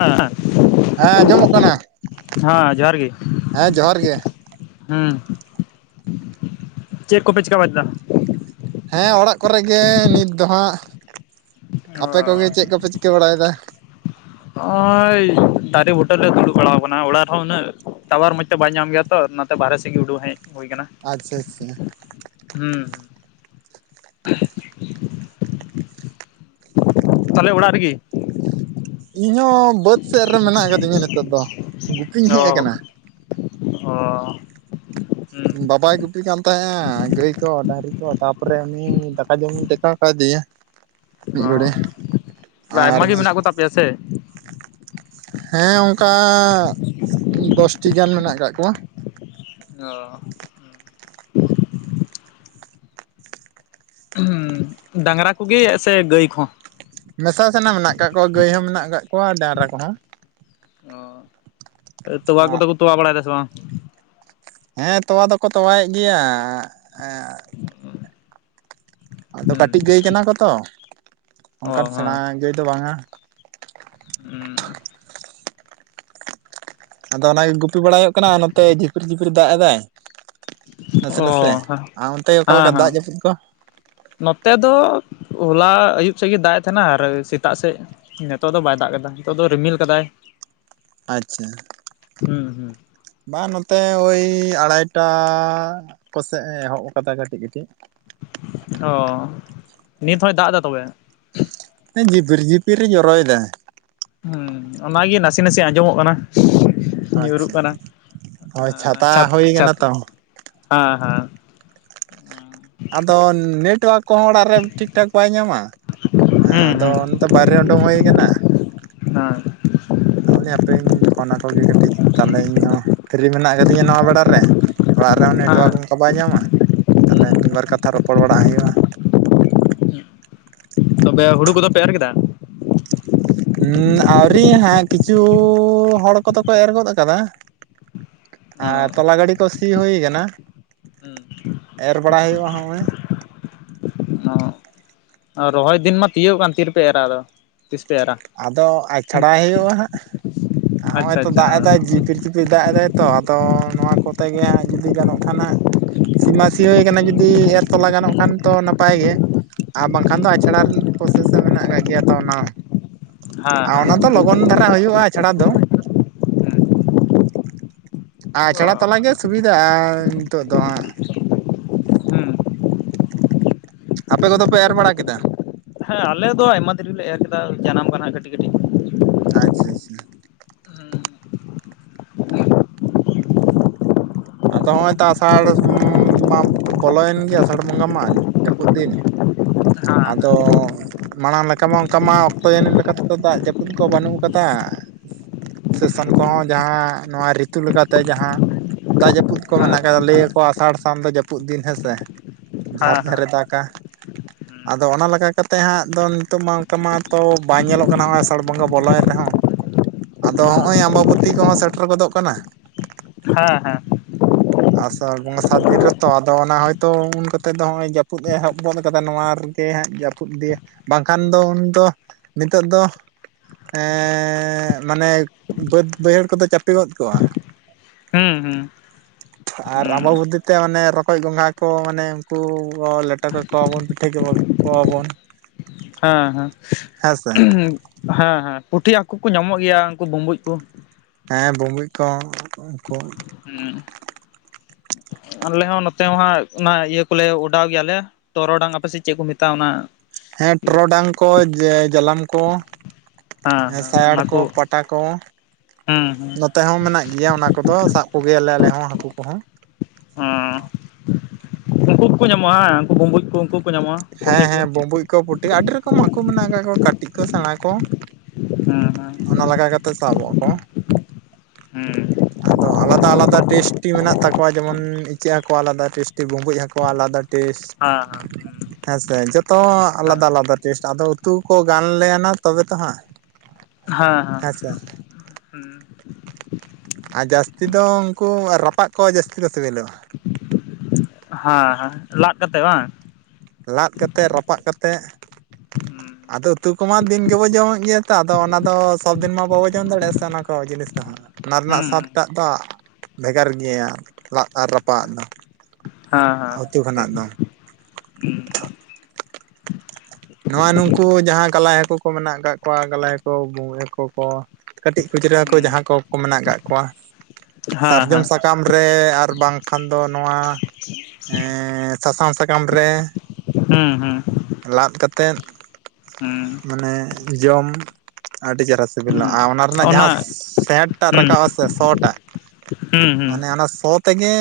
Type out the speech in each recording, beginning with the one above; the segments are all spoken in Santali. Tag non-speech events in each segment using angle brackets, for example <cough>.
ᱟᱸ ᱦᱮᱸ ᱟᱸᱡᱚᱢᱚᱜ ᱠᱟᱱᱟ <unintelligible> ᱦᱟᱸ ᱡᱚᱦᱟᱨ ᱜᱮ᱾ ᱦᱮᱸ ᱡᱚᱦᱟᱨ ᱜᱮ ᱦᱩᱸ, ᱪᱮᱫ ᱠᱚᱯᱮ ᱪᱮᱠᱟ ᱵᱟᱡᱽ ᱫᱟ? ᱦᱮᱸ ᱚᱲᱟᱜ ᱠᱚᱨᱮ ᱜᱮ ᱱᱤᱛ ᱫᱚ ᱦᱟᱸᱜ, ᱟᱯᱮ ᱠᱚᱜᱮ ᱪᱮᱜ ᱠᱚᱯᱮ ᱪᱤᱠᱟᱹ ᱵᱟᱲᱟᱭᱮᱫᱟ? <inaudible> ᱦᱚᱸᱜᱼᱚᱸᱭ ᱫᱟᱨᱮ ᱵᱩᱴᱟᱹ ᱨᱮᱞᱮ ᱫᱩᱲᱩᱵ ᱵᱟᱲᱟᱣ ᱣᱟᱠᱟᱱᱟ, ᱚᱲᱟᱜ ᱨᱮᱦᱚᱸ ᱩᱱᱟᱹᱜ ᱴᱟᱣᱟᱨ ᱢᱚᱸᱡᱽ ᱛᱮ ᱵᱟᱭ ᱧᱟᱢ ᱜᱮᱭᱟ ᱛᱚ, ᱚᱱᱟ ᱱᱚᱛᱮ ᱵᱟᱦᱨᱮ ᱥᱮᱫ ᱜᱤ, ᱩᱰᱩᱝ ᱦᱮᱡ ᱦᱩᱭ ᱠᱟᱱᱟ᱾ ᱟᱪᱪᱷᱟ ᱟᱪᱪᱷᱟ᱾ <inaudible> ᱦᱩᱸ, ᱛᱟ ᱦᱚᱞᱮ ᱚᱲᱟᱜ ᱨᱮᱜᱤ? ᱤᱧ ᱦᱚᱸ ᱵᱟᱹᱫᱽ ᱥᱮᱫ ᱨᱮ ᱢᱮᱱᱟᱜ ᱟᱠᱟᱫ ᱫᱤᱧᱟ ᱱᱤᱛᱚᱜ ᱫᱚ, ᱜᱩᱯᱤᱧ ᱚ ᱦᱮᱡ ᱟᱠᱟᱱᱟ᱾ <inaudible> ᱚ, ᱦᱩᱸ ᱵᱟᱵᱟᱭ ᱜᱩᱯᱤ ᱠᱟᱱ ᱛᱟᱦᱮᱸᱼᱟ, ᱜᱟᱹᱭ ᱠᱚ ᱰᱟᱺᱜᱽᱨᱤ ᱠᱚ ᱛᱟᱯᱚᱨᱮ ᱩᱱᱤ ᱫᱟᱠᱟ ᱡᱚᱢᱤᱧ ᱴᱮᱠᱟᱣ ᱯᱟᱹ ᱫᱤᱭᱟᱹ ᱢᱤᱫ ᱰᱚᱲᱮ, ᱵᱟ ᱟᱭᱢᱟ ᱜᱮ ᱢᱮᱱᱟᱜ ᱠᱚ ᱛᱟᱯᱮᱭᱟ ᱥᱮ? ᱦᱮᱸ ᱚᱸᱠᱟᱸᱻᱜ ᱫᱚᱥ ᱴᱤ ᱜᱟᱱ ᱢᱮᱱᱟᱜ ᱟᱠᱟᱜ ᱠᱚᱣᱟ᱾ ᱚᱦ, ᱰᱟᱺᱜᱽᱨᱟ ᱠᱚᱜᱮᱜ ᱥᱮ ᱜᱟᱹᱭ ᱠᱚᱦᱚᱸ? ᱢᱮᱥᱟ ᱥᱟᱱᱟ ᱢᱮᱱᱟᱜ ᱟᱠᱟᱜ ᱠᱚᱣᱟ, ᱜᱟᱹᱭ ᱦᱚᱸ ᱢᱮᱱᱟᱜ ᱟᱠᱟᱜ ᱠᱚᱣᱟ ᱰᱟᱺᱜᱽᱨᱟ ᱠᱚᱦᱚᱸ᱾ ᱚ ᱛᱚᱣᱟ ᱠᱚᱫᱚ ᱠᱚ ᱛᱚᱣᱟ ᱵᱟᱲᱟ ᱭᱮᱫᱟ ᱥᱮ ᱵᱟᱝ? ᱦᱮᱸ ᱛᱚᱣᱟ ᱫᱚᱠᱚ ᱛᱚᱣᱟᱭᱮᱜ ᱜᱮᱭᱟ, ᱮᱸ ᱜ ᱟᱫᱚ ᱦᱩᱸ ᱠᱟᱹᱴᱤᱡ ᱜᱟᱹᱭ ᱠᱟᱱᱟ ᱠᱚ ᱛᱚ, ᱚ ᱚᱱᱠᱟᱱ ᱥᱮᱬᱟ ᱜᱟᱹᱭ ᱫᱚ ᱵᱟᱝᱼᱟ᱾ ᱩᱸᱦ, ᱟᱫᱚ ᱚᱱᱟᱜᱮ ᱜᱩᱯᱤ ᱵᱟᱲᱟᱭ ᱦᱩᱭᱩᱜ ᱠᱟᱱᱟ, ᱟᱨ ᱱᱚᱛᱮ ᱡᱷᱤᱯᱤᱨ ᱡᱷᱤᱯᱤᱨ ᱮ ᱫᱟᱜ ᱮᱫᱟᱭ, ᱱᱟᱥᱮ ᱚ ᱱᱟᱥᱮ ᱦᱮᱸ ᱟᱨ ᱚᱱᱛᱮ ᱜᱮ ᱚᱠᱟ ᱞᱮᱠᱟ ᱦᱮᱸ ᱫᱟᱜ ᱡᱟᱹᱯᱩᱤᱫ ᱠᱚ ᱱᱚᱛᱮ ᱫᱚ ᱦᱚᱞᱟ ᱟᱹᱭᱩᱵ ᱥᱮᱫ ᱜᱮ ᱫᱟᱜ ᱮᱫ ᱛᱟᱦᱮᱱᱟ ᱟᱨ ᱥᱮᱛᱟᱜ ᱥᱮᱫ ᱱᱤᱛᱚᱜ ᱫᱚ ᱵᱟᱭ ᱫᱟᱜ ᱠᱮᱫᱟ ᱱᱤᱛᱚᱜ ᱫᱚ ᱨᱤᱢᱤᱞ ᱠᱟᱫᱟᱭ ᱟᱪᱪᱷᱟ ᱦᱮᱸ ᱦᱩᱸ ᱵᱟᱝ ᱱᱚᱛᱮ ᱳᱭ ᱟᱲᱟᱭᱴᱟᱜ ᱠᱚᱥᱮᱫ ᱮ ᱮᱦᱚᱵ ᱠᱟᱫᱟ ᱠᱟᱹᱴᱤᱡᱼᱠᱟᱹᱴᱤᱡ ᱚ ᱱᱤᱛ ᱦᱳᱭ ᱫᱟᱜ ᱮᱫᱟ ᱛᱚᱵᱮ ᱮᱸ ᱡᱤᱯᱤᱨ ᱡᱤᱯᱤᱨ ᱨᱮ ᱡᱚᱨᱚᱭᱮᱫᱟ ᱦᱮᱸ ᱚᱱᱟᱜᱮ ᱱᱟᱥᱮ ᱱᱟᱥᱮ ᱟᱸᱡᱚᱢᱚᱜ ᱠᱟᱱᱟ᱾ ᱧᱩᱨᱩᱜ ᱟᱪᱪᱷᱟ ᱠᱟᱱᱟ ᱦᱳᱭ ᱟᱸ ᱪᱷᱟᱛᱟ ᱪᱷᱟᱛ ᱦᱩᱭ ᱪᱷᱟᱛ ᱠᱟᱱᱟ ᱛᱚ ᱦᱮᱸᱻᱦᱮᱸᱻ ᱟᱫᱚ ᱱᱮᱴᱳᱣᱟᱨᱠ ᱠᱚᱦᱚᱸ ᱚᱲᱟᱜ ᱨᱮ ᱴᱷᱤᱠ ᱴᱷᱟᱠ ᱵᱟᱭ ᱧᱟᱢᱟ᱾ ᱟᱸ ᱦᱩᱸ ᱟᱫᱚ ᱦᱩᱸ ᱟᱫᱚ ᱵᱟᱦᱨᱮ ᱩᱰᱩᱝ ᱦᱩᱭ ᱟᱠᱟᱱᱟ᱾ <unintelligible> ᱛᱟᱦᱚᱞᱮ ᱦᱟᱯᱮᱧ ᱯᱷᱳᱱ ᱟᱠᱚᱜᱮ ᱠᱟᱹᱴᱤᱡ ᱛᱟᱦᱚᱞᱮ ᱤᱧᱦᱚᱸ ᱯᱷᱤᱨᱤ ᱢᱮᱱᱟᱜ ᱟᱠᱟᱫᱤᱧᱟ ᱱᱚᱣᱟ ᱵᱮᱲᱟ ᱨᱮ ᱚᱲᱟᱜ ᱨᱮᱦᱚᱸ ᱱᱮᱴᱳᱣᱟᱨᱠ ᱦᱮᱸ ᱚᱱᱠᱟ ᱵᱟᱭ ᱧᱟᱢᱟ᱾ ᱛᱟᱦᱚᱞᱮ ᱢᱤᱫ ᱵᱟᱨ ᱠᱟᱛᱷᱟ ᱨᱚᱯᱚᱲ ᱵᱟᱲᱟ ᱦᱩᱭᱩᱜᱼᱟ᱾ ᱛᱚᱵᱮ ᱦᱩᱲᱩ ᱠᱚᱫᱚ ᱯᱮ ᱮᱨ ᱠᱮᱫᱟ <unintelligible> ᱟᱹᱣᱨᱤ ᱦᱟᱸᱜ ᱠᱤᱪᱷᱩ ᱦᱚᱲ ᱠᱚᱫᱚ ᱠᱚ ᱮᱨ ᱜᱚᱫ ᱠᱟᱫᱟ <inaudible> ᱟᱨ ᱛᱚᱞᱟ ᱜᱟᱹᱰᱤ ᱠᱚ ᱥᱤ ᱦᱩᱭ ᱠᱟᱱᱟ᱾ ᱮᱨ ᱵᱟᱲᱟᱭ ᱦᱩᱭᱩᱜᱼᱟ ᱦᱚᱸᱜᱼᱚᱭᱼᱼ ᱟᱨ ᱨᱚᱦᱚᱭ ᱫᱤᱱ ᱢᱟ ᱛᱤᱭᱩᱜ ᱟᱠᱟᱱ ᱛᱤᱱ ᱨᱮᱯᱮ ᱮᱨᱟ ᱟᱫᱚ ᱛᱤᱥ ᱯᱮ ᱮᱨᱟ ᱟᱫᱚ ᱟᱪᱷᱟᱲᱟᱭ ᱦᱩᱭᱩᱜᱼᱟ ᱦᱟᱸᱜ ᱦᱚᱸᱜᱼᱚᱭ ᱟᱪᱪᱷᱟ ᱛᱚ ᱟᱪᱪᱷᱟ ᱫᱟᱜ ᱮᱫᱟᱭ ᱡᱤᱯᱤᱨ <unintelligible> ᱫᱟᱜ ᱮᱫᱟᱭ ᱛᱚ ᱟᱫᱚ ᱱᱚᱣᱟ ᱠᱚᱛᱮ ᱜᱮ ᱦᱟᱸᱜ ᱡᱩᱫᱤ ᱜᱟᱱᱚᱜ ᱠᱷᱟᱱ ᱦᱟᱸᱜ ᱥᱤ ᱢᱟ ᱥᱤ ᱦᱳᱭ ᱠᱟᱱᱟ ᱡᱩᱫᱤ ᱮᱨ ᱛᱚᱞᱟ ᱜᱟᱱᱚᱜ ᱠᱷᱟᱱ ᱛᱚ ᱱᱟᱯᱟᱭ ᱜᱮ ᱟᱨ ᱵᱟᱝᱠᱷᱟᱱ ᱫᱚ ᱟᱪᱷᱲᱟ ᱯᱨᱚᱥᱮᱥ ᱢᱮᱱᱟᱜ ᱠᱟᱜ ᱜᱮᱭᱟ ᱛᱚ ᱚᱱᱟ ᱦᱚᱸ ᱦᱮᱸ ᱟᱨ ᱦᱮᱸ ᱚᱱᱟ ᱫᱚ ᱞᱚᱜᱚᱱ ᱫᱷᱟᱨᱟ ᱦᱩᱭᱩᱜᱼᱟ ᱟᱪᱷᱟᱲᱟ ᱫᱚ ᱚ ᱟᱪᱷᱟᱲᱟ ᱛᱚᱞᱟ ᱜᱮ ᱥᱩᱵᱤᱫᱷᱟᱜᱼᱟ᱾ ᱱᱤᱛᱚᱜ ᱫᱚ ᱦᱟᱸᱜ ᱦᱩᱸ ᱟᱯᱮ ᱠᱚᱫᱚ ᱯᱮ ᱮᱨ ᱵᱟᱲᱟ ᱠᱮᱫᱟ ᱦᱮᱸ ᱟᱞᱮ ᱫᱚ ᱟᱭᱢᱟ ᱫᱤᱱ ᱨᱮᱞᱮ ᱮᱨ ᱠᱮᱫᱟ ᱡᱟᱱᱟᱢ ᱠᱟᱱᱟ ᱠᱟᱹᱴᱤᱡ ᱠᱟᱹᱴᱤᱡ ᱟᱪᱪᱷᱟ ᱟᱪᱪᱷᱟ ᱦᱮᱸ ᱦᱮᱸ ᱦᱮᱸ ᱦᱮᱸ ᱦᱮᱸ ᱦᱮᱸ ᱦᱮᱸ ᱦᱮᱸ ᱟᱫᱚ ᱦᱚᱸᱜᱼᱚᱭ ᱛᱚ ᱟᱥᱟᱲ <unintelligible> ᱢᱟ ᱵᱚᱞᱚᱭᱮᱱ ᱜᱮᱭᱟ ᱟᱥᱟᱲ ᱵᱚᱸᱜᱟ ᱢᱟ ᱡᱟᱹᱯᱩᱫ ᱫᱤᱱ ᱟᱫᱚ ᱢᱟᱲᱟᱝ ᱞᱮᱠᱟ ᱢᱟ ᱚᱱᱠᱟ ᱢᱟ ᱚᱠᱛᱚ ᱡᱟᱹᱱᱤᱡ ᱞᱮᱠᱟ ᱛᱮᱫᱚ ᱫᱟᱜ ᱡᱟᱹᱯᱩᱫ ᱠᱚ ᱵᱟᱹᱱᱩᱜ ᱠᱟᱫᱟ ᱥᱮᱥᱟᱱ ᱠᱚᱦᱚᱸ ᱡᱟᱦᱟᱸ ᱱᱚᱣᱟ ᱨᱤᱛᱩ ᱞᱮᱠᱟᱛᱮ ᱡᱟᱦᱟᱸ ᱫᱟᱜ ᱡᱟᱹᱯᱩᱫ ᱠᱚ ᱢᱮᱱᱟᱜ ᱠᱟᱫᱟ ᱞᱟᱹᱭ ᱟᱠᱚ ᱟᱥᱟᱲ ᱥᱟᱱ ᱫᱚ ᱡᱟᱹᱯᱩᱫ ᱫᱤᱱ ᱦᱮᱸᱥᱮ ᱡᱷᱟᱨ ᱡᱷᱟᱨ ᱮ ᱫᱟᱜᱽᱼᱟ᱾ ᱟᱫᱚ ᱚᱱᱟ ᱞᱮᱠᱟ ᱠᱟᱛᱮᱫ ᱦᱟᱸᱜ ᱫᱚ ᱱᱤᱛᱚᱜ ᱢᱟ ᱚᱱᱠᱟ ᱢᱟᱛᱚ ᱵᱟᱭ ᱧᱮᱞᱚᱜ ᱠᱟᱱᱟ ᱱᱚᱜᱼᱚᱭ ᱟᱥᱟᱲ ᱵᱚᱸᱜᱟ ᱵᱚᱞᱚᱭ ᱮᱱ ᱨᱮᱦᱚᱸ ᱟᱫᱚ ᱦᱚᱸᱜᱼᱚᱭ ᱟᱢᱵᱟᱵᱚᱛᱤ ᱠᱚᱦᱚᱸ ᱥᱮᱴᱮᱨ ᱜᱚᱫᱚᱜ ᱠᱟᱱᱟ᱾ ᱦᱮᱸ ᱦᱮᱸ ᱟᱥᱟᱲ ᱵᱚᱸᱜᱟ ᱥᱟᱛ ᱫᱤᱱ ᱨᱮᱛᱚ ᱟᱫᱚ ᱚᱱᱟ ᱦᱳᱭᱛᱚ ᱩᱱ ᱠᱚᱛᱮ ᱫᱚ ᱱᱚᱜ ᱚᱭ ᱡᱟᱹᱯᱩᱫ ᱮᱦᱚᱵ ᱜᱚᱫ ᱟᱠᱟᱫᱟ ᱱᱚᱣᱟ ᱛᱮ ᱦᱟᱸᱜ ᱡᱟᱹᱯᱩᱫ ᱤᱫᱤᱭᱮ ᱵᱟᱝᱠᱷᱟᱱ ᱫᱚ ᱩᱱᱫᱚ ᱱᱤᱛᱚᱜ ᱫᱚ ᱮᱸᱻ ᱢᱟᱱᱮ ᱵᱟᱹᱫᱽ ᱵᱟᱹᱭᱦᱟᱹᱲ ᱠᱚᱫᱚ ᱪᱟᱯᱮ ᱜᱚᱫ ᱠᱚᱜᱼᱟ᱾ ᱦᱩᱸ ᱦᱩᱸ ᱟᱨ ᱟᱢᱵᱟᱵᱚᱛᱤ ᱛᱮ ᱢᱟᱱᱮ ᱨᱚᱠᱚᱡ ᱜᱚᱸᱜᱷᱟ ᱠᱚ ᱢᱟᱱᱮ ᱩᱱᱠᱩ ᱠᱚ ᱞᱮᱴᱚ ᱠᱮᱠᱚᱣᱟᱵᱚᱱ ᱯᱤᱴᱷᱟᱹ ᱠᱮᱠᱚ ᱠᱚᱣᱟᱵᱚᱱ ᱦᱮᱸ ᱦᱮᱸ ᱦᱮᱸ ᱦᱮᱸ ᱯᱩᱴᱷᱤ ᱦᱟᱹᱠᱩ ᱠᱩ ᱧᱟᱢᱚᱜ ᱜᱮᱭᱟ ᱩᱱᱠᱩ ᱵᱩᱸᱵᱩᱡ ᱠᱚ ᱾ ᱦᱮᱸ ᱵᱩᱵᱩᱡ ᱠᱚ ᱩᱱᱠᱩ ᱦᱩᱸ ᱟᱞᱮ ᱦᱚᱸ ᱱᱚᱛᱮ ᱦᱟᱸᱜ ᱚᱱᱟ ᱤᱭᱟᱹ ᱠᱚᱞᱮ ᱚᱰᱟᱣ ᱜᱮᱭᱟᱞᱮ ᱴᱚᱨᱚᱰᱟᱝ ᱟᱯᱮ ᱥᱮᱫ ᱪᱮᱫ ᱠᱚ ᱢᱮᱛᱟᱜᱼᱟ ᱚᱱᱟ? ᱦᱮᱸ ᱴᱚᱨᱚᱰᱟᱝ ᱠᱚ ᱡᱟᱞᱟᱢ ᱠᱚ ᱦᱮᱸ ᱥᱟᱭᱟᱲ ᱚᱱᱟ ᱠᱚ ᱯᱟᱴ ᱯᱟᱴᱟ ᱠᱚ ᱦᱮᱸ ᱦᱮᱸ ᱱᱚᱛᱮ ᱦᱚᱸ ᱢᱮᱱᱟᱜ ᱜᱮᱭᱟ ᱚᱱᱟ ᱠᱚᱫᱚ ᱥᱟᱵ ᱠᱚᱜᱮᱭᱟᱞᱮ ᱟᱞᱮ ᱦᱚᱸ ᱦᱟᱹᱠᱩ ᱠᱚᱦᱚᱸ ᱾ ᱦᱸ ᱩᱱᱠᱩ ᱠᱚᱠᱚ ᱧᱟᱢᱚᱜᱼᱟ ᱦᱮᱸ ᱩᱱᱠᱩ ᱵᱩᱸᱵᱩᱡ ᱠᱚ ᱩᱱᱠᱩ ᱦᱚᱸ ᱠᱚ ᱧᱟᱢᱚᱜᱼᱟ ᱯᱩᱴᱷᱤ ᱦᱮᱸ ᱠᱚ᱾ ᱦᱮᱸ ᱵᱩᱸᱵᱩᱡ ᱠᱚ ᱯᱩᱴᱷᱤ ᱟᱹᱰᱤ ᱨᱚᱠᱚᱢ ᱦᱟᱹᱠᱩ ᱢᱮᱱᱟᱜ ᱠᱟᱜ ᱠᱚᱣᱟ ᱠᱟᱹᱴᱤᱡ ᱠᱚ ᱥᱮᱬᱟ ᱠᱚ ᱾ ᱦᱮᱸ ᱦᱮᱸ ᱚᱱᱟ ᱞᱟᱜᱟ ᱠᱟᱛᱮᱫ ᱥᱟᱵᱚᱜ ᱟᱠᱚ ᱾ ᱦᱩ ᱟᱫᱚ ᱟᱞᱟᱫᱟ ᱟᱞᱟᱫᱟ ᱴᱮᱥᱴᱤ ᱢᱮᱱᱟᱜ ᱛᱟᱠᱚᱣᱟ ᱡᱮᱢᱚᱱ ᱤᱪᱟᱹᱜ ᱦᱟᱹᱠᱩ ᱟᱞᱟᱫᱟ ᱴᱮᱥᱴᱤ ᱵᱩᱵᱩᱡ ᱦᱟᱹᱠᱩ ᱟᱞᱟᱫᱟ ᱾ ᱴᱮᱥ ᱦᱮᱸ ᱦᱮᱸ ᱦᱮᱸᱥᱮ ᱡᱚᱛᱚ ᱦᱮᱸ ᱟᱞᱟᱫᱟ ᱟᱞᱟᱫᱟ ᱴᱮᱥᱴ, ᱟᱫᱚ ᱚᱛᱩ ᱠᱚ ᱜᱟᱱ ᱞᱮᱱ-ᱱᱟ ᱛᱚᱵᱮ ᱛᱚ ᱦᱟᱸᱜ ᱦᱮᱸ ᱟᱪᱪᱷᱟ ᱾ ᱦᱩᱸ ᱟᱨ ᱡᱟᱹᱥᱛᱤ ᱫᱚ ᱩᱱᱠᱩ ᱨᱟᱯᱟᱜ ᱠᱚ ᱡᱟᱹᱥᱛᱤ ᱫᱚ ᱥᱤᱵᱤᱞᱚᱜᱼᱟ ᱾ ᱦᱮᱸ ᱦᱮᱸ ᱞᱟᱜ ᱠᱟᱛᱮ ᱵᱟᱝ ᱾ ᱞᱟᱫ ᱠᱟᱛᱮᱫ ᱨᱟᱯᱟᱜ ᱠᱟᱛᱮᱫ ᱟᱫᱚ ᱩᱛᱩ ᱠᱚᱢᱟ ᱫᱤᱱ ᱜᱮᱵᱚ ᱡᱚᱢᱮᱫ ᱜᱮᱭᱟ ᱛᱚ ᱟᱫᱚ ᱚᱱᱟ ᱫᱚ ᱥᱚᱵᱽᱫᱤᱱ ᱢᱟ ᱵᱟᱵᱚ ᱡᱚᱢ ᱫᱟᱲᱮᱭᱟᱜᱼᱟ ᱥᱮ ᱚᱱᱟ ᱠᱚ ᱡᱤᱱᱤᱥ ᱫᱚ ᱦᱟᱸᱜ ᱾ ᱚᱱᱟ ᱨᱮᱱᱟᱜ ᱦᱩᱸ ᱥᱟᱫᱴᱟᱜ ᱫᱚ ᱵᱷᱮᱜᱟᱨ ᱜᱮᱭᱟ ᱞᱟᱫ ᱟᱨ ᱨᱟᱯᱟᱜᱟᱜ ᱫᱚ ᱾ ᱦᱮᱸ ᱦᱮᱸ ᱴᱷᱤᱠ ᱾ ᱱᱚᱣᱟ ᱱᱩᱝᱠᱩ ᱡᱟᱦᱟᱸ ᱠᱟᱞᱟᱭ ᱦᱟᱹᱠᱩ ᱠᱚ ᱢᱮᱱᱟᱜ ᱠᱟᱜ ᱠᱚᱣᱟ ᱠᱟᱞᱟᱭ ᱦᱟᱹᱠᱩ ᱵᱩᱵᱩᱡ ᱦᱟᱹᱠᱩ ᱠᱚ ᱾ ᱠᱟᱹᱴᱤᱡ ᱠᱷᱩᱪᱨᱟᱹ ᱦᱟᱠᱩ ᱦᱩᱸ ᱡᱟᱦᱟᱸ ᱠᱚ ᱢᱮᱱᱟᱜ ᱠᱚᱣᱟ ᱦᱮᱸ ᱥᱟᱨᱡᱚᱢ ᱦᱮᱸ ᱥᱟᱠᱟᱢ ᱥᱟᱠᱟᱢ ᱨᱮ ᱟᱨ ᱵᱟᱝᱠᱷᱟᱱ ᱫᱚ ᱱᱚᱣᱟ ᱦᱮᱸ ᱥᱟᱥᱟᱝ ᱥᱟᱠᱟᱢ ᱨᱮ ᱦᱩᱸ ᱦᱩᱸ ᱞᱟᱫ ᱠᱟᱛᱮᱫ ᱦᱩᱸ ᱢᱟᱱᱮ ᱡᱚᱢ ᱟᱹᱰᱤ ᱪᱮᱨᱦᱟ ᱥᱤᱵᱤᱞᱟ ᱟᱨ ᱚᱱᱟ ᱨᱮᱱᱟᱜ ᱡᱟᱦᱟᱸ ᱥᱮᱴ ᱴᱟᱜ ᱦᱩᱸ ᱨᱟᱠᱟᱵᱟ ᱥᱮ ᱥᱚ ᱴᱟᱜ ᱦᱩᱸ ᱦᱩᱸ ᱢᱟᱱᱮ ᱚᱱᱟ ᱥᱚ ᱛᱮᱜᱮ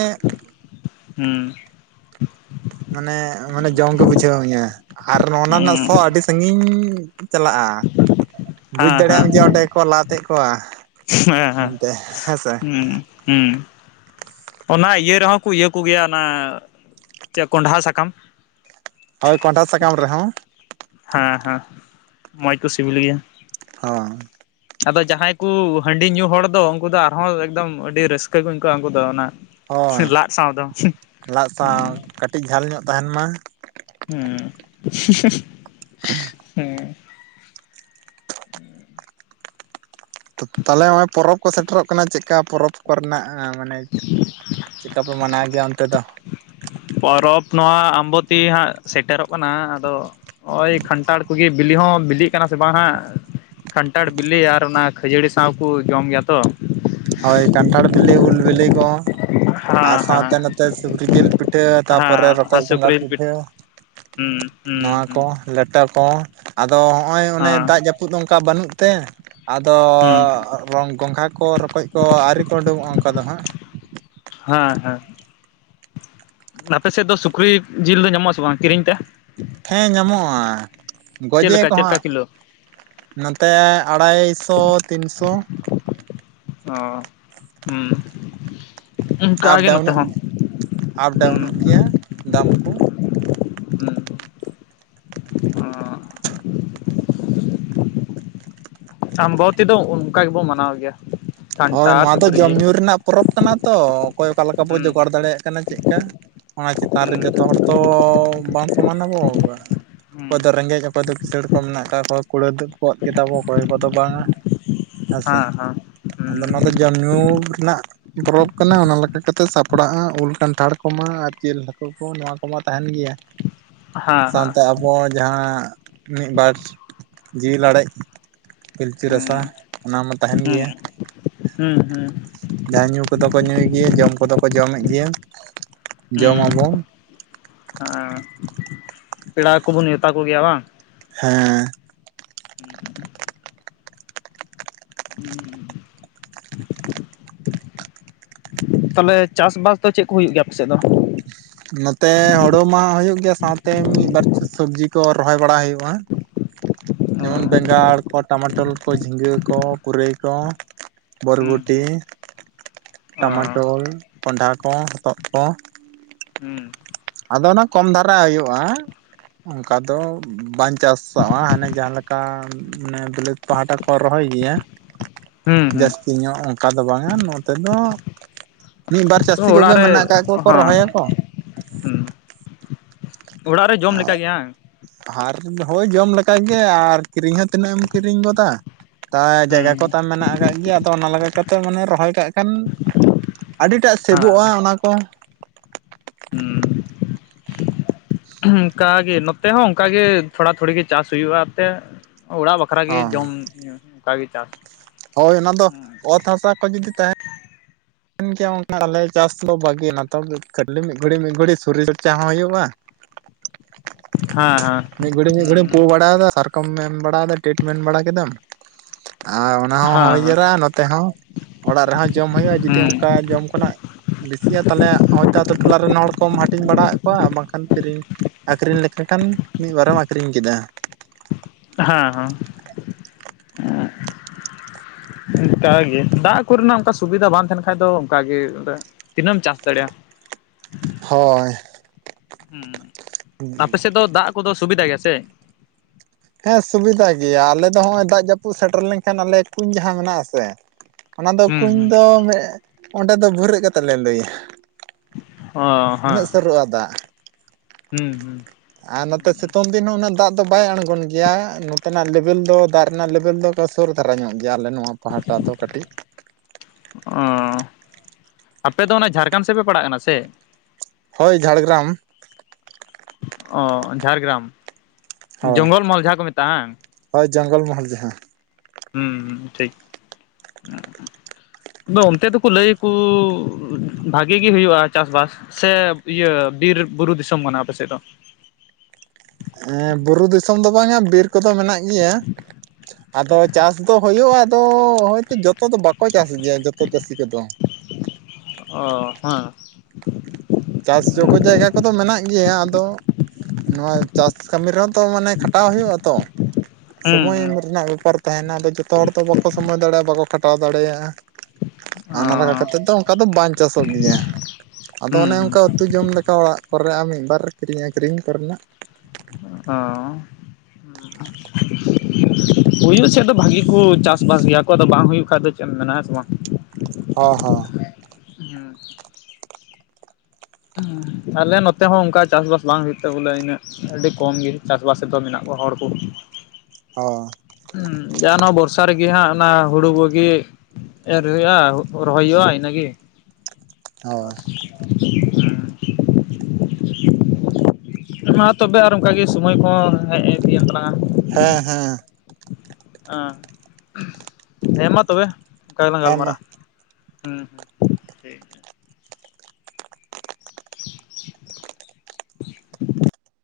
ᱦᱩᱸ ᱢᱟᱱᱮ ᱢᱟᱱᱮ ᱡᱚᱢ ᱜᱮ ᱵᱩᱡᱷᱟᱹᱣ ᱢᱮᱭᱟ ᱾ ᱟᱨ ᱱᱚᱜᱱᱟ ᱨᱮᱱᱟᱜ ᱦᱩᱸ ᱦᱮᱸ ᱥᱚ ᱟᱹᱰᱤ ᱥᱟᱺᱜᱤᱧ ᱪᱟᱞᱟᱜᱼᱟ ᱾ ᱵᱩᱡ ᱦᱮᱸ ᱫᱟᱲᱮᱭᱟᱢ ᱦᱮᱸ ᱡᱮ ᱚᱸᱰᱮ ᱠᱚ ᱞᱟᱛᱮᱜ ᱠᱚᱣᱟ ᱦᱮᱸ ᱮᱱᱛᱮ ᱦᱮᱸᱥᱮ᱾ ᱦᱩᱸ ᱦᱩᱸ ᱚᱱᱟ ᱤᱭᱟᱹ ᱨᱮᱦᱚᱸ ᱠᱚ ᱤᱭᱟᱹ ᱠᱚᱜᱮᱭᱟ ᱚᱱᱟ ᱪᱮᱫ ᱠᱚᱸᱰᱦᱟ ᱥᱟᱠᱟᱢ, ᱦᱳᱭ ᱠᱚᱸᱰᱦᱟ ᱥᱟᱠᱟᱢ ᱨᱮᱦᱚᱸ ᱦᱮᱸ ᱦᱮᱸ ᱢᱚᱸᱡᱽ ᱠᱚ ᱥᱤᱵᱤᱞ ᱜᱮᱭᱟ ᱾ ᱚ ᱟᱫᱚ ᱡᱟᱦᱟᱸᱭ ᱠᱚ ᱦᱟᱺᱰᱤ ᱧᱩ ᱦᱚᱲ ᱫᱚ ᱩᱱᱠᱩ ᱫᱚ ᱟᱨᱦᱚᱸ ᱮᱠᱫᱚᱢ ᱟᱹᱰᱤ ᱨᱟᱹᱥᱠᱟᱹ ᱠᱚ ᱟᱹᱭᱠᱟᱹᱣᱟ ᱩᱱᱠᱩ ᱫᱚ ᱚᱱᱟ ᱦᱳᱭ ᱞᱟᱫ ᱥᱟᱶ ᱫᱚ ᱞᱟᱜ ᱾ ᱩᱸ ᱥᱟᱶ ᱠᱟᱹᱴᱤᱡ ᱡᱷᱟᱞ ᱧᱚᱜ ᱛᱟᱦᱮᱱ ᱢᱟ <unintelligible> <unintelligible> ᱦᱮᱸ ᱛᱟᱦᱚᱞᱮ ᱱᱚᱜᱼᱚᱭ ᱯᱚᱨᱚᱵᱽ ᱠᱚ ᱥᱮᱴᱮᱨᱚᱜ ᱠᱟᱱᱟ ᱪᱮᱫ ᱞᱮᱠᱟ ᱯᱚᱨᱚᱵᱽ ᱠᱚᱨᱮ ᱱᱟᱜ ᱢᱟᱱᱮ ᱪᱮᱫ ᱠᱟᱯᱮ ᱢᱟᱱᱟᱣ ᱜᱮᱭᱟ ᱚᱱᱛᱮ ᱫᱚ? ᱯᱚᱨᱚᱵᱽ ᱱᱚᱣᱟ ᱟᱢᱵᱚᱛᱤ ᱦᱟᱸᱜ ᱥᱮᱴᱮᱨᱚᱜ ᱠᱟᱱᱟ᱾ ᱟᱫᱚ ᱦᱚᱸᱜᱼᱚᱭ ᱠᱷᱟᱱᱴᱷᱟᱲ ᱠᱚᱜᱮ ᱵᱤᱞᱤ ᱦᱚᱸ ᱵᱤᱞᱤᱜ ᱠᱟᱱᱟ ᱥᱮ ᱵᱟᱝ ᱦᱟᱸᱜ ᱠᱷᱟᱱᱴᱷᱟᱲ ᱵᱤᱞᱤ ᱟᱨ ᱚᱱᱟ ᱠᱷᱟᱹᱡᱟᱹᱲᱤ ᱥᱟᱶ ᱠᱚ ᱡᱚᱢ ᱜᱮᱭᱟ ᱛᱚ ᱦᱳᱭ ᱠᱟᱱᱴᱷᱟᱲ ᱵᱤᱞᱤ ᱩᱞ ᱵᱤᱞᱤ ᱠᱚ ᱟᱨ ᱦᱮᱸ ᱥᱟᱶᱛᱮ ᱦᱮᱸ ᱱᱚᱛᱮ ᱥᱩᱠᱨᱤ ᱡᱤᱞ ᱯᱤᱴ ᱯᱤᱴᱷᱟᱹ ᱛᱟᱯᱚᱨᱮ ᱦᱮᱸ ᱦᱮᱸ ᱨᱚᱠᱚᱡᱽ ᱜᱚᱸᱜᱷᱟ ᱥᱩᱠᱨᱤ ᱯᱤᱴ ᱯᱤᱴᱷᱟᱹ ᱦᱩᱸ ᱦᱩᱸ ᱱᱚᱣᱟ ᱦᱩᱸ ᱠᱚ᱾ ᱞᱮᱴᱚ ᱠᱚ ᱟᱫᱚ ᱦᱚᱜᱼᱚᱭ ᱚᱱᱮ ᱦᱮᱸ ᱫᱟᱜ ᱡᱟᱹᱯᱩᱫ ᱚᱱᱠᱟ ᱵᱟᱹᱱᱩᱜ ᱛᱮ ᱟᱫᱚ ᱦᱩᱸ ᱨᱚᱝ ᱜᱚᱸᱜᱷᱟ ᱠᱚ ᱨᱚᱠᱚᱡ ᱠᱚ ᱟᱹᱨᱤ ᱠᱚ ᱩᱰᱩᱝᱚᱜᱼᱟ ᱚᱱᱠᱟ ᱫᱚ ᱦᱟᱸᱜ ᱦᱮᱸ ᱦᱮᱸ ᱟᱯᱮ ᱥᱮᱫ ᱫᱚ ᱥᱩᱠᱨᱤ ᱡᱤᱞ ᱫᱚ ᱧᱟᱢᱚᱜ ᱟᱥᱮ ᱵᱟᱝ ᱠᱤᱨᱤᱧ ᱛᱮ? ᱦᱮᱸ ᱧᱟᱢᱚᱜᱼᱟ᱾ ᱪᱮᱫ ᱜᱚᱡᱮ ᱞᱮᱠᱟ ᱪᱮᱫ ᱞᱮᱠᱟ ᱟᱠᱚᱦᱟᱸᱜ ᱠᱤᱞᱳ ᱱᱚᱛᱮ ᱟᱲᱟᱭᱥᱚ ᱛᱤᱱᱥᱚ ᱚ ᱦᱩᱸ ᱟᱯ ᱚᱱᱠᱟᱜᱮ ᱱᱚᱛᱮ ᱰᱟᱣᱩᱱᱚᱜ ᱦᱚᱸ ᱟᱯ ᱦᱩᱸ ᱰᱟᱣᱩᱱᱚᱜ ᱜᱮᱭᱟ ᱫᱟᱢ ᱠᱚ᱾ ᱚᱸ ᱟᱢᱵᱟᱵᱚᱛᱤ ᱛᱮᱫᱚ ᱚᱱᱠᱟ ᱜᱮᱵᱚ ᱢᱟᱱᱟᱣ ᱜᱮᱭᱟ᱾ ᱦᱳᱭ ᱠᱷᱟᱱᱴᱟᱲ ᱱᱚᱣᱟ ᱫᱚ ᱥᱩᱠᱨᱤ ᱡᱚᱢ ᱡᱤᱞ ᱧᱩ ᱨᱮᱱᱟᱜ ᱯᱚᱨᱚᱵᱽ ᱠᱟᱱᱟ ᱛᱚ ᱚᱠᱚᱭ ᱚᱠᱟ ᱞᱮᱠᱟ ᱵᱚ ᱦᱩᱸ ᱡᱚᱜᱟᱲ ᱦᱩᱸ ᱫᱟᱲᱮᱭᱟᱜ ᱠᱟᱱᱟ ᱪᱮᱫᱠᱟ᱾ ᱚᱱᱟ ᱪᱮᱛᱟᱱ ᱨᱮ ᱡᱚᱛᱚ ᱦᱚᱲ ᱛᱚ ᱵᱟᱢ ᱥᱚᱢᱟᱱᱟ ᱟᱵᱚ ᱚᱠᱚᱭ ᱫᱚ ᱨᱮᱸᱜᱮᱡ ᱚᱠᱚᱭ ᱫᱚ ᱠᱤᱥᱟᱹᱲ ᱠᱚ ᱢᱮᱱᱟᱜ ᱟᱠᱟᱫ ᱠᱚᱣᱟ, ᱠᱩᱲᱟᱹ ᱛᱮᱫ ᱜᱚᱫ ᱠᱮᱫᱟᱵᱚ ᱚᱠᱚᱭ ᱠᱚᱫᱚ ᱵᱟᱝᱟ ᱦᱮᱸᱥᱮ ᱦᱟᱸ ᱦᱟᱸ ᱱᱚᱣᱟ ᱟᱫᱚ ᱡᱚᱢ ᱧᱩ ᱨᱮᱱᱟᱜ ᱯᱚᱨᱚᱵᱽ ᱠᱟᱱᱟ ᱚᱱᱟ ᱞᱮᱠᱟᱛᱮᱫ ᱥᱟᱯᱲᱟᱜᱼᱟ ᱩᱞ ᱠᱟᱱᱴᱷᱟᱲ ᱠᱚᱢᱟ ᱟᱨ ᱡᱤᱞ ᱦᱟᱹᱠᱩ ᱠᱚ ᱱᱚᱣᱟ ᱠᱚᱢᱟ ᱛᱟᱦᱮᱱ ᱜᱮᱭᱟ᱾ ᱥᱟᱶᱛᱮ ᱟᱵᱚ ᱡᱟᱦᱟᱸ ᱢᱤᱫ ᱵᱟᱨ ᱡᱤᱣᱤ ᱞᱟᱲᱮᱡ ᱯᱤᱞᱪᱩ ᱨᱟᱥᱟ ᱚᱱᱟ ᱢᱟ ᱛᱟᱦᱮᱱ ᱜᱮᱭᱟ᱾ ᱦᱩᱸ ᱦᱩᱸ ᱡᱟᱭ ᱧᱩ ᱠᱚᱫᱚ ᱠᱚ ᱧᱩᱭᱮᱜ ᱜᱮᱭᱟ ᱡᱚᱢ ᱠᱚᱫᱚ ᱠᱚ ᱡᱚᱢᱮᱫ ᱜᱮᱭᱟ᱾ ᱦᱩᱸ ᱡᱚᱢᱟᱵᱚᱱ ᱟᱨ ᱯᱮᱲᱟ ᱠᱚᱵᱚᱱ ᱱᱮᱣᱛᱟ ᱠᱚᱜᱮᱭᱟ ᱵᱟᱝ᱾ ᱦᱮᱸ <unintelligible> <unintelligible> ᱛᱟᱞᱦᱮ ᱪᱟᱥᱼᱵᱟᱥ ᱫᱚ ᱪᱮᱫ ᱠᱚ ᱦᱩᱭᱩᱜ ᱜᱮᱭᱟ ᱟᱯᱮ ᱥᱮᱫ ᱫᱚ᱾ ᱱᱚᱛᱮ ᱦᱳᱲᱳ ᱢᱟ ᱦᱩᱭᱩᱜ ᱜᱮᱭᱟ ᱥᱟᱶᱛᱮ ᱢᱤᱫ ᱵᱟᱨ ᱥᱚᱵᱽᱡᱤ ᱠᱚ ᱨᱚᱦᱚᱭ ᱵᱟᱲᱟ ᱦᱳᱭᱳᱜᱼᱟ᱾ <unintelligible> ᱡᱮᱢᱚᱱ ᱵᱮᱸᱜᱟᱲ ᱠᱚ ᱴᱟᱢᱟ ᱴᱳᱞ ᱠᱚ ᱡᱷᱤᱸᱜᱟᱹ ᱠᱚ ᱯᱩᱨᱟᱹᱭ ᱠᱚ ᱵᱷᱚᱨ ᱦᱩᱸ ᱵᱷᱚᱴᱤ ᱦᱩᱸ ᱚ ᱴᱟᱢᱟᱴᱳᱞ ᱠᱚᱸᱰᱷᱟ ᱠᱚ ᱦᱚᱛᱚᱫ ᱠᱚ ᱦᱩᱸ ᱟᱫᱚ ᱚᱱᱟ ᱠᱚᱢ ᱫᱷᱟᱨᱟ ᱦᱳᱭᱳᱜᱼᱟ᱾ ᱚᱱᱠᱟ ᱫᱚ ᱵᱟᱝ ᱪᱟᱥᱚᱜᱼᱟ ᱦᱟᱱᱮ ᱡᱟᱦᱟᱸᱞᱮᱠᱟ ᱢᱟᱱᱮ ᱵᱤᱞᱟᱹᱛ ᱯᱟᱦᱟᱴᱟ ᱠᱚ ᱨᱚᱦᱚᱭ ᱜᱮᱭᱟ᱾ ᱦᱩᱸ ᱦᱩᱸ ᱡᱟᱹᱥᱛᱤ ᱧᱚᱜ ᱚᱱᱠᱟ ᱫᱚ ᱵᱟᱝᱼᱟ ᱱᱚᱛᱮ ᱫᱚ ᱢᱤᱫ ᱵᱟᱨ ᱛᱚ ᱪᱟᱹᱥᱤ ᱚᱲᱟᱜ ᱠᱚᱜᱮ ᱨᱮ ᱢᱮᱱᱟᱜ ᱟᱠᱟᱫ ᱠᱚᱣᱟ ᱠᱚ ᱦᱮᱸ ᱨᱚᱦᱚᱭᱟ ᱠᱚ ᱦᱩᱸ ᱚᱲᱟᱜ ᱨᱮ ᱡᱚᱢ ᱞᱮᱠᱟ ᱜᱮᱭᱟᱝ ᱟᱨ ᱦᱳᱭ ᱡᱚᱢ ᱞᱮᱠᱟᱜ ᱜᱮ ᱟᱨ ᱠᱤᱨᱤᱧ ᱦᱚᱸ ᱛᱤᱱᱟᱹᱜ ᱮᱢ ᱠᱤᱨᱤᱧ ᱜᱚᱫᱟ᱾ ᱛᱟᱭ ᱦᱩᱸ ᱡᱟᱭᱜᱟ ᱠᱚ ᱛᱟᱢ ᱢᱮᱱᱟᱜ ᱟᱠᱟᱫ ᱜᱮᱭᱟ ᱟᱫᱚ ᱚᱱᱟ ᱞᱮᱠᱟ ᱠᱟᱛᱮᱫ ᱢᱟᱱᱮ ᱨᱚᱦᱚᱭ ᱠᱟᱜ ᱠᱷᱟᱱ ᱟᱹᱰᱤ ᱴᱟᱜ ᱥᱮᱵᱚᱜᱼᱟ ᱦᱮᱸ ᱚᱱᱟ ᱠᱚ ᱚᱱᱠᱟ ᱜᱮ ᱱᱚᱛᱮ ᱦᱚᱸ ᱚᱱᱠᱟ ᱜᱮ ᱛᱷᱚᱲᱟ ᱛᱷᱚᱲᱤ ᱜᱮ ᱪᱟᱥ ᱦᱩᱭᱩᱜᱼᱟ᱾ ᱛᱮ ᱚᱲᱟᱜ ᱵᱟᱠᱷᱨᱟ ᱜᱮ ᱦᱚᱸ ᱡᱚᱢ ᱧᱩ ᱚᱱᱠᱟᱜ ᱜᱮ ᱪᱟᱥ, ᱦᱳᱭ ᱚᱱᱟ ᱫᱚ ᱦᱩᱸ ᱚᱛ ᱦᱟᱥᱟ ᱠᱚ ᱡᱩᱫᱤ ᱛᱟᱦᱮ, <unintelligible> ᱜᱮᱭᱟ ᱚᱱᱠᱟ ᱟᱞᱮ ᱪᱟᱥ ᱫᱚ ᱵᱷᱟᱹᱜᱤ ᱱᱮᱛᱟᱨ ᱫᱚ ᱠᱷᱟᱹᱞᱤ ᱢᱤᱜ ᱜᱷᱲᱤ ᱢᱤᱜ ᱜᱷᱲᱤ ᱥᱚᱨᱤᱨ ᱪᱚᱨᱪᱟ ᱦᱚᱸ ᱦᱳᱭᱳᱜᱼᱟ᱾ <inaudible> ᱦᱮᱸ ᱦᱮᱸ ᱢᱤᱜ ᱜᱷᱟᱹᱲᱤ ᱦᱮᱸ ᱢᱤᱜ ᱜᱷᱟᱹᱲᱤᱢ ᱯᱳ ᱵᱟᱲᱟ ᱫᱟ ᱟᱨ, ᱠᱚᱢ ᱮᱢ ᱵᱟᱲᱟ ᱟᱫᱟ ᱴᱤᱴ ᱢᱮᱱ ᱵᱟᱲᱟ ᱠᱮᱫᱟᱢ ᱟᱨ, ᱚᱱᱟ ᱦᱚᱸ ᱦᱩᱭ ᱦᱮᱸ ᱡᱟᱨᱟᱜᱼᱟ ᱱᱚ ᱛᱮ ᱦᱚᱸ ᱚᱲᱟᱜ ᱨᱮ ᱦᱚᱸ ᱡᱚᱢ ᱦᱩᱭᱩᱜᱼᱟ ᱡᱩᱫᱤ ᱚᱱᱠᱟ ᱡᱚᱢ ᱠᱷᱚᱱᱟᱜ, ᱵᱮᱥᱤᱜ ᱛᱟᱦᱚᱞᱮ ᱦᱚᱭ ᱛᱚ ᱟᱛᱳ ᱴᱚᱞᱟ ᱨᱮᱱ ᱦᱚᱲ ᱠᱚᱢ ᱦᱟᱹᱴᱤᱧ ᱵᱟᱲᱟ ᱟᱫ ᱠᱚᱣᱟ ᱵᱟᱝ ᱠᱷᱟᱱ ᱠᱤᱨᱤᱧ, ᱟᱠᱷᱨᱤᱧ ᱞᱮᱠᱚ ᱠᱷᱟᱱ ᱢᱤᱫ ᱵᱟᱨᱮᱢ ᱟᱠᱷᱨᱤᱧ ᱠᱮᱫᱟ᱾ ᱦᱮᱸ ᱦᱮᱸ, ᱚᱱᱠᱟ ᱜᱮ ᱫᱟᱜᱽ ᱠᱚᱨᱮ ᱱᱟᱜ ᱚᱱᱠᱟ ᱥᱩᱵᱤᱫᱷᱟ ᱵᱟᱝ ᱛᱟᱦᱮᱱ ᱠᱷᱟᱭ ᱫᱚ ᱚᱱᱠᱟ ᱜᱮ, ᱛᱤᱱᱟᱹᱢ ᱪᱟᱥ ᱫᱟᱲᱮᱜᱼ ᱟ᱾ ᱦᱳᱭ, ᱦᱩᱸ ᱟᱯᱮ ᱥᱮᱫ ᱫᱚ ᱫᱟᱜᱽ ᱠᱚ ᱫᱚ ᱥᱩᱵᱤᱫᱟ ᱜᱮ ᱭᱟ ᱥᱮ? ᱦᱮᱸ ᱥᱩᱵᱤᱫᱷᱟ ᱜᱮᱭᱟ ᱟᱞᱮ ᱫᱚ ᱱᱚᱜᱼᱚᱭ ᱫᱟᱜᱽ ᱡᱟᱹᱯᱩᱫ ᱥᱮᱴᱮᱨ ᱞᱮᱱᱠᱷᱟᱱ ᱟᱞᱮ ᱠᱩᱧ ᱡᱟᱦᱟᱸ ᱢᱮᱱᱟᱜ ᱟᱥᱮ, ᱚᱱᱟ ᱫᱚ ᱦᱩᱸ ᱠᱩᱧ ᱦᱩᱸ ᱫᱚ ᱚᱸᱰᱮ ᱫᱚ ᱵᱷᱩᱨᱟᱹᱜ ᱠᱟᱛᱮᱜ ᱞᱮ ᱞᱩᱭᱟ᱾ ᱚ ᱦᱮᱸ ᱩᱱᱟᱹᱜ ᱥᱩᱨᱚᱜᱼᱟ ᱫᱟᱜᱽ᱾ ᱦᱩᱸ ᱦᱩᱸ, ᱟᱨ ᱱᱚᱛᱮ ᱥᱤᱛᱩᱝ ᱫᱤᱱ ᱦᱚᱸ ᱩᱱᱟᱹᱜ ᱫᱟᱜᱽ ᱫᱚ ᱵᱟᱭ ᱟᱬᱜᱚᱱ ᱜᱮᱭᱟ ᱱᱚᱛᱮ ᱱᱟᱜᱽ ᱞᱮᱵᱮᱞ ᱫᱚ ᱫᱟᱜᱽ ᱨᱮᱱᱟᱜ ᱞᱮᱵᱮᱞ ᱫᱚ, ᱛᱚ ᱥᱩᱨ ᱫᱷᱟᱨᱟ ᱧᱚᱜ ᱜᱮᱭᱟ ᱟᱞᱮ ᱱᱚᱣᱟ ᱯᱟᱦᱟᱴᱟ ᱫᱚ ᱠᱟᱹᱴᱤᱜ᱾ ᱚᱸᱻ ᱟᱯᱮ ᱫᱚ ᱚᱱᱟ ᱡᱷᱟᱲ ᱠᱷᱸᱰ ᱥᱮᱜ ᱯᱮ ᱯᱟᱲᱟᱜ ᱠᱟᱱᱟ ᱥᱮ, ᱦᱳᱭ ᱡᱷᱟᱲᱜᱮᱨᱟᱢ᱾ ᱚ ᱡᱷᱟᱲᱜᱨᱟᱢ ᱦᱳᱭ ᱡᱚᱝᱜᱚᱞ ᱢᱚᱦᱚᱞ ᱡᱟᱦᱟᱸ ᱠᱚ ᱢᱮᱛᱟᱜᱼᱟ ᱦᱟᱝ᱾ ᱦᱳᱭ ᱡᱚᱝᱜᱚᱞ ᱢᱚᱦᱚᱞ ᱡᱟᱦᱟ᱾ ᱦᱩᱸ ᱦᱩᱸ ᱴᱷᱤᱠ ᱦᱩᱸ ᱦᱩᱸ᱾ ᱟᱫᱚ ᱚᱱᱛᱮ ᱫᱚᱠᱚ ᱞᱟᱹᱭ ᱟᱠᱚ ᱵᱷᱟᱜᱤ ᱜᱮ ᱦᱩᱭᱩᱜᱼᱟ ᱪᱟᱥ ᱵᱟᱥ᱾ ᱥᱮ ᱤᱭᱟᱹ ᱵᱤᱨ ᱵᱩᱨᱩ ᱫᱤᱥᱚᱢ ᱠᱟᱱᱟ ᱟᱯᱮᱥᱮᱫ ᱫᱚ? ᱮᱸ ᱵᱩᱨᱩ ᱫᱤᱥᱚᱢ ᱫᱚ ᱵᱟᱝᱟ ᱵᱤᱨ ᱠᱚᱫᱚ ᱢᱮᱱᱟᱜ ᱜᱮᱭᱟ᱾ ᱟᱫᱚ ᱪᱟᱥ ᱫᱚ ᱦᱩᱭᱩᱜᱼᱟ ᱟᱫᱚ ᱦᱚᱭᱛᱚ ᱡᱚᱛᱚ ᱫᱚ ᱵᱟᱠᱚ ᱪᱟᱥ ᱜᱮᱭᱟ ᱡᱚᱛᱚ ᱪᱟᱹᱥᱤ ᱠᱚᱫᱚ᱾ ᱚ ᱦᱮᱸ, ᱪᱟᱥ ᱡᱳᱜᱽᱜᱚ ᱡᱟᱭᱜᱟ ᱠᱚᱫᱚ ᱢᱮᱱᱟᱜ ᱜᱮᱭᱟ ᱟᱫᱚ, ᱱᱚᱣᱟ ᱪᱟᱥ ᱠᱟᱹᱢᱤ ᱨᱮᱦᱚᱸ ᱛᱚ ᱢᱟᱱᱮ ᱠᱷᱟᱴᱟᱣ ᱦᱩᱭᱩᱜᱼᱟ ᱛᱚ, ᱦᱩᱸ ᱥᱚᱢᱚᱭ ᱦᱩᱸ ᱨᱮᱱᱟᱜ ᱵᱮᱯᱟᱨ ᱛᱟᱦᱮᱸᱱᱟ ᱟᱫᱚ ᱡᱚᱛᱚ ᱦᱚᱲ ᱫᱚ ᱵᱟᱠᱚ ᱥᱚᱢᱚᱭ ᱫᱟᱲᱮᱭᱟᱜᱼᱟ ᱵᱟᱠᱚ ᱠᱷᱟᱴᱟᱣ ᱫᱟᱲᱮᱭᱟᱜᱼᱟ᱾ ᱚ ᱚᱱᱟ ᱞᱮᱠᱟ ᱠᱟᱛᱮᱜ ᱫᱚ ᱚᱱᱠᱟ ᱫᱚ ᱵᱟᱝ ᱪᱟᱥᱚᱜ ᱜᱮᱭᱟ ᱟᱫᱚ ᱦᱩᱸ ᱚᱱᱮ, ᱦᱩᱸ <unintelligible> ᱩᱛᱩ ᱡᱚᱢ ᱞᱮᱠᱟ ᱚᱲᱟᱜ ᱠᱚᱨᱮ ᱢᱤᱫ ᱵᱟᱨ ᱠᱤᱨᱤᱧ ᱟᱠᱷᱨᱤᱧ ᱠᱚᱨᱮᱱᱟᱜ᱾ ᱚᱸ, ᱦᱩᱭᱩᱜ ᱥᱮᱫ ᱫᱚ ᱵᱷᱟᱹᱜᱤ ᱠᱩ ᱪᱟᱥᱵᱟᱥ ᱜᱮᱭᱟ ᱠᱚ ᱟᱫᱚ ᱵᱟᱝ ᱦᱩᱭᱩᱜ ᱠᱷᱟᱭ ᱫᱚ ᱪᱮᱫ ᱮᱢ ᱢᱮᱱᱟ ᱦᱮᱸ ᱥᱮ ᱵᱟᱝ᱾ ᱦᱚᱸ ᱦᱚᱸ, ᱦᱩᱸ ᱟᱞᱮ ᱱᱚᱛᱮ ᱦᱚᱸ ᱚᱱᱠᱟ ᱪᱟᱥᱵᱟᱥ ᱵᱟᱝ ᱦᱩᱭᱩᱜ ᱛᱮ ᱵᱚᱞᱮ ᱤᱱᱟᱹᱜ, ᱟᱹᱰᱤ ᱠᱚᱢᱜᱮ ᱪᱟᱥᱵᱟᱥ ᱨᱮᱫᱚ ᱢᱮᱱᱟᱜ ᱠᱚᱣᱟ ᱦᱚᱲ ᱠᱚ᱾ ᱦᱚ, ᱦᱩᱸ ᱡᱟ ᱱᱚᱣᱟ ᱵᱚᱨᱥᱟ ᱨᱮᱜᱮ ᱦᱟᱸᱜ ᱚᱱᱟ ᱦᱩᱲᱩ ᱠᱚᱜᱮ, ᱮᱨ ᱦᱩᱭᱩᱜᱼᱟ ᱨᱚᱦᱚᱭ ᱦᱩᱭᱩᱜᱼᱟ ᱤᱱᱟᱹᱜᱤ ᱦᱚᱸ ᱵᱟᱥ᱾ ᱢᱟ ᱛᱚᱵᱮ ᱟᱨ ᱚᱱᱠᱟᱜᱤ ᱥᱚᱢᱚᱭ ᱠᱚᱦᱚᱸ ᱦᱮᱜ ᱤᱫᱤᱭᱮᱱ ᱛᱟᱞᱟᱝᱟ᱾ ᱦᱮᱸ ᱦᱮᱸ ᱾ ᱦᱮᱸ ᱦᱮᱸ ᱢᱟ ᱛᱚᱵᱮ ᱚᱱᱠᱟ ᱜᱮᱞᱟᱝ ᱦᱮᱸ ᱢᱟ ᱜᱟᱞᱢᱟᱨᱟᱜᱼᱟ ᱾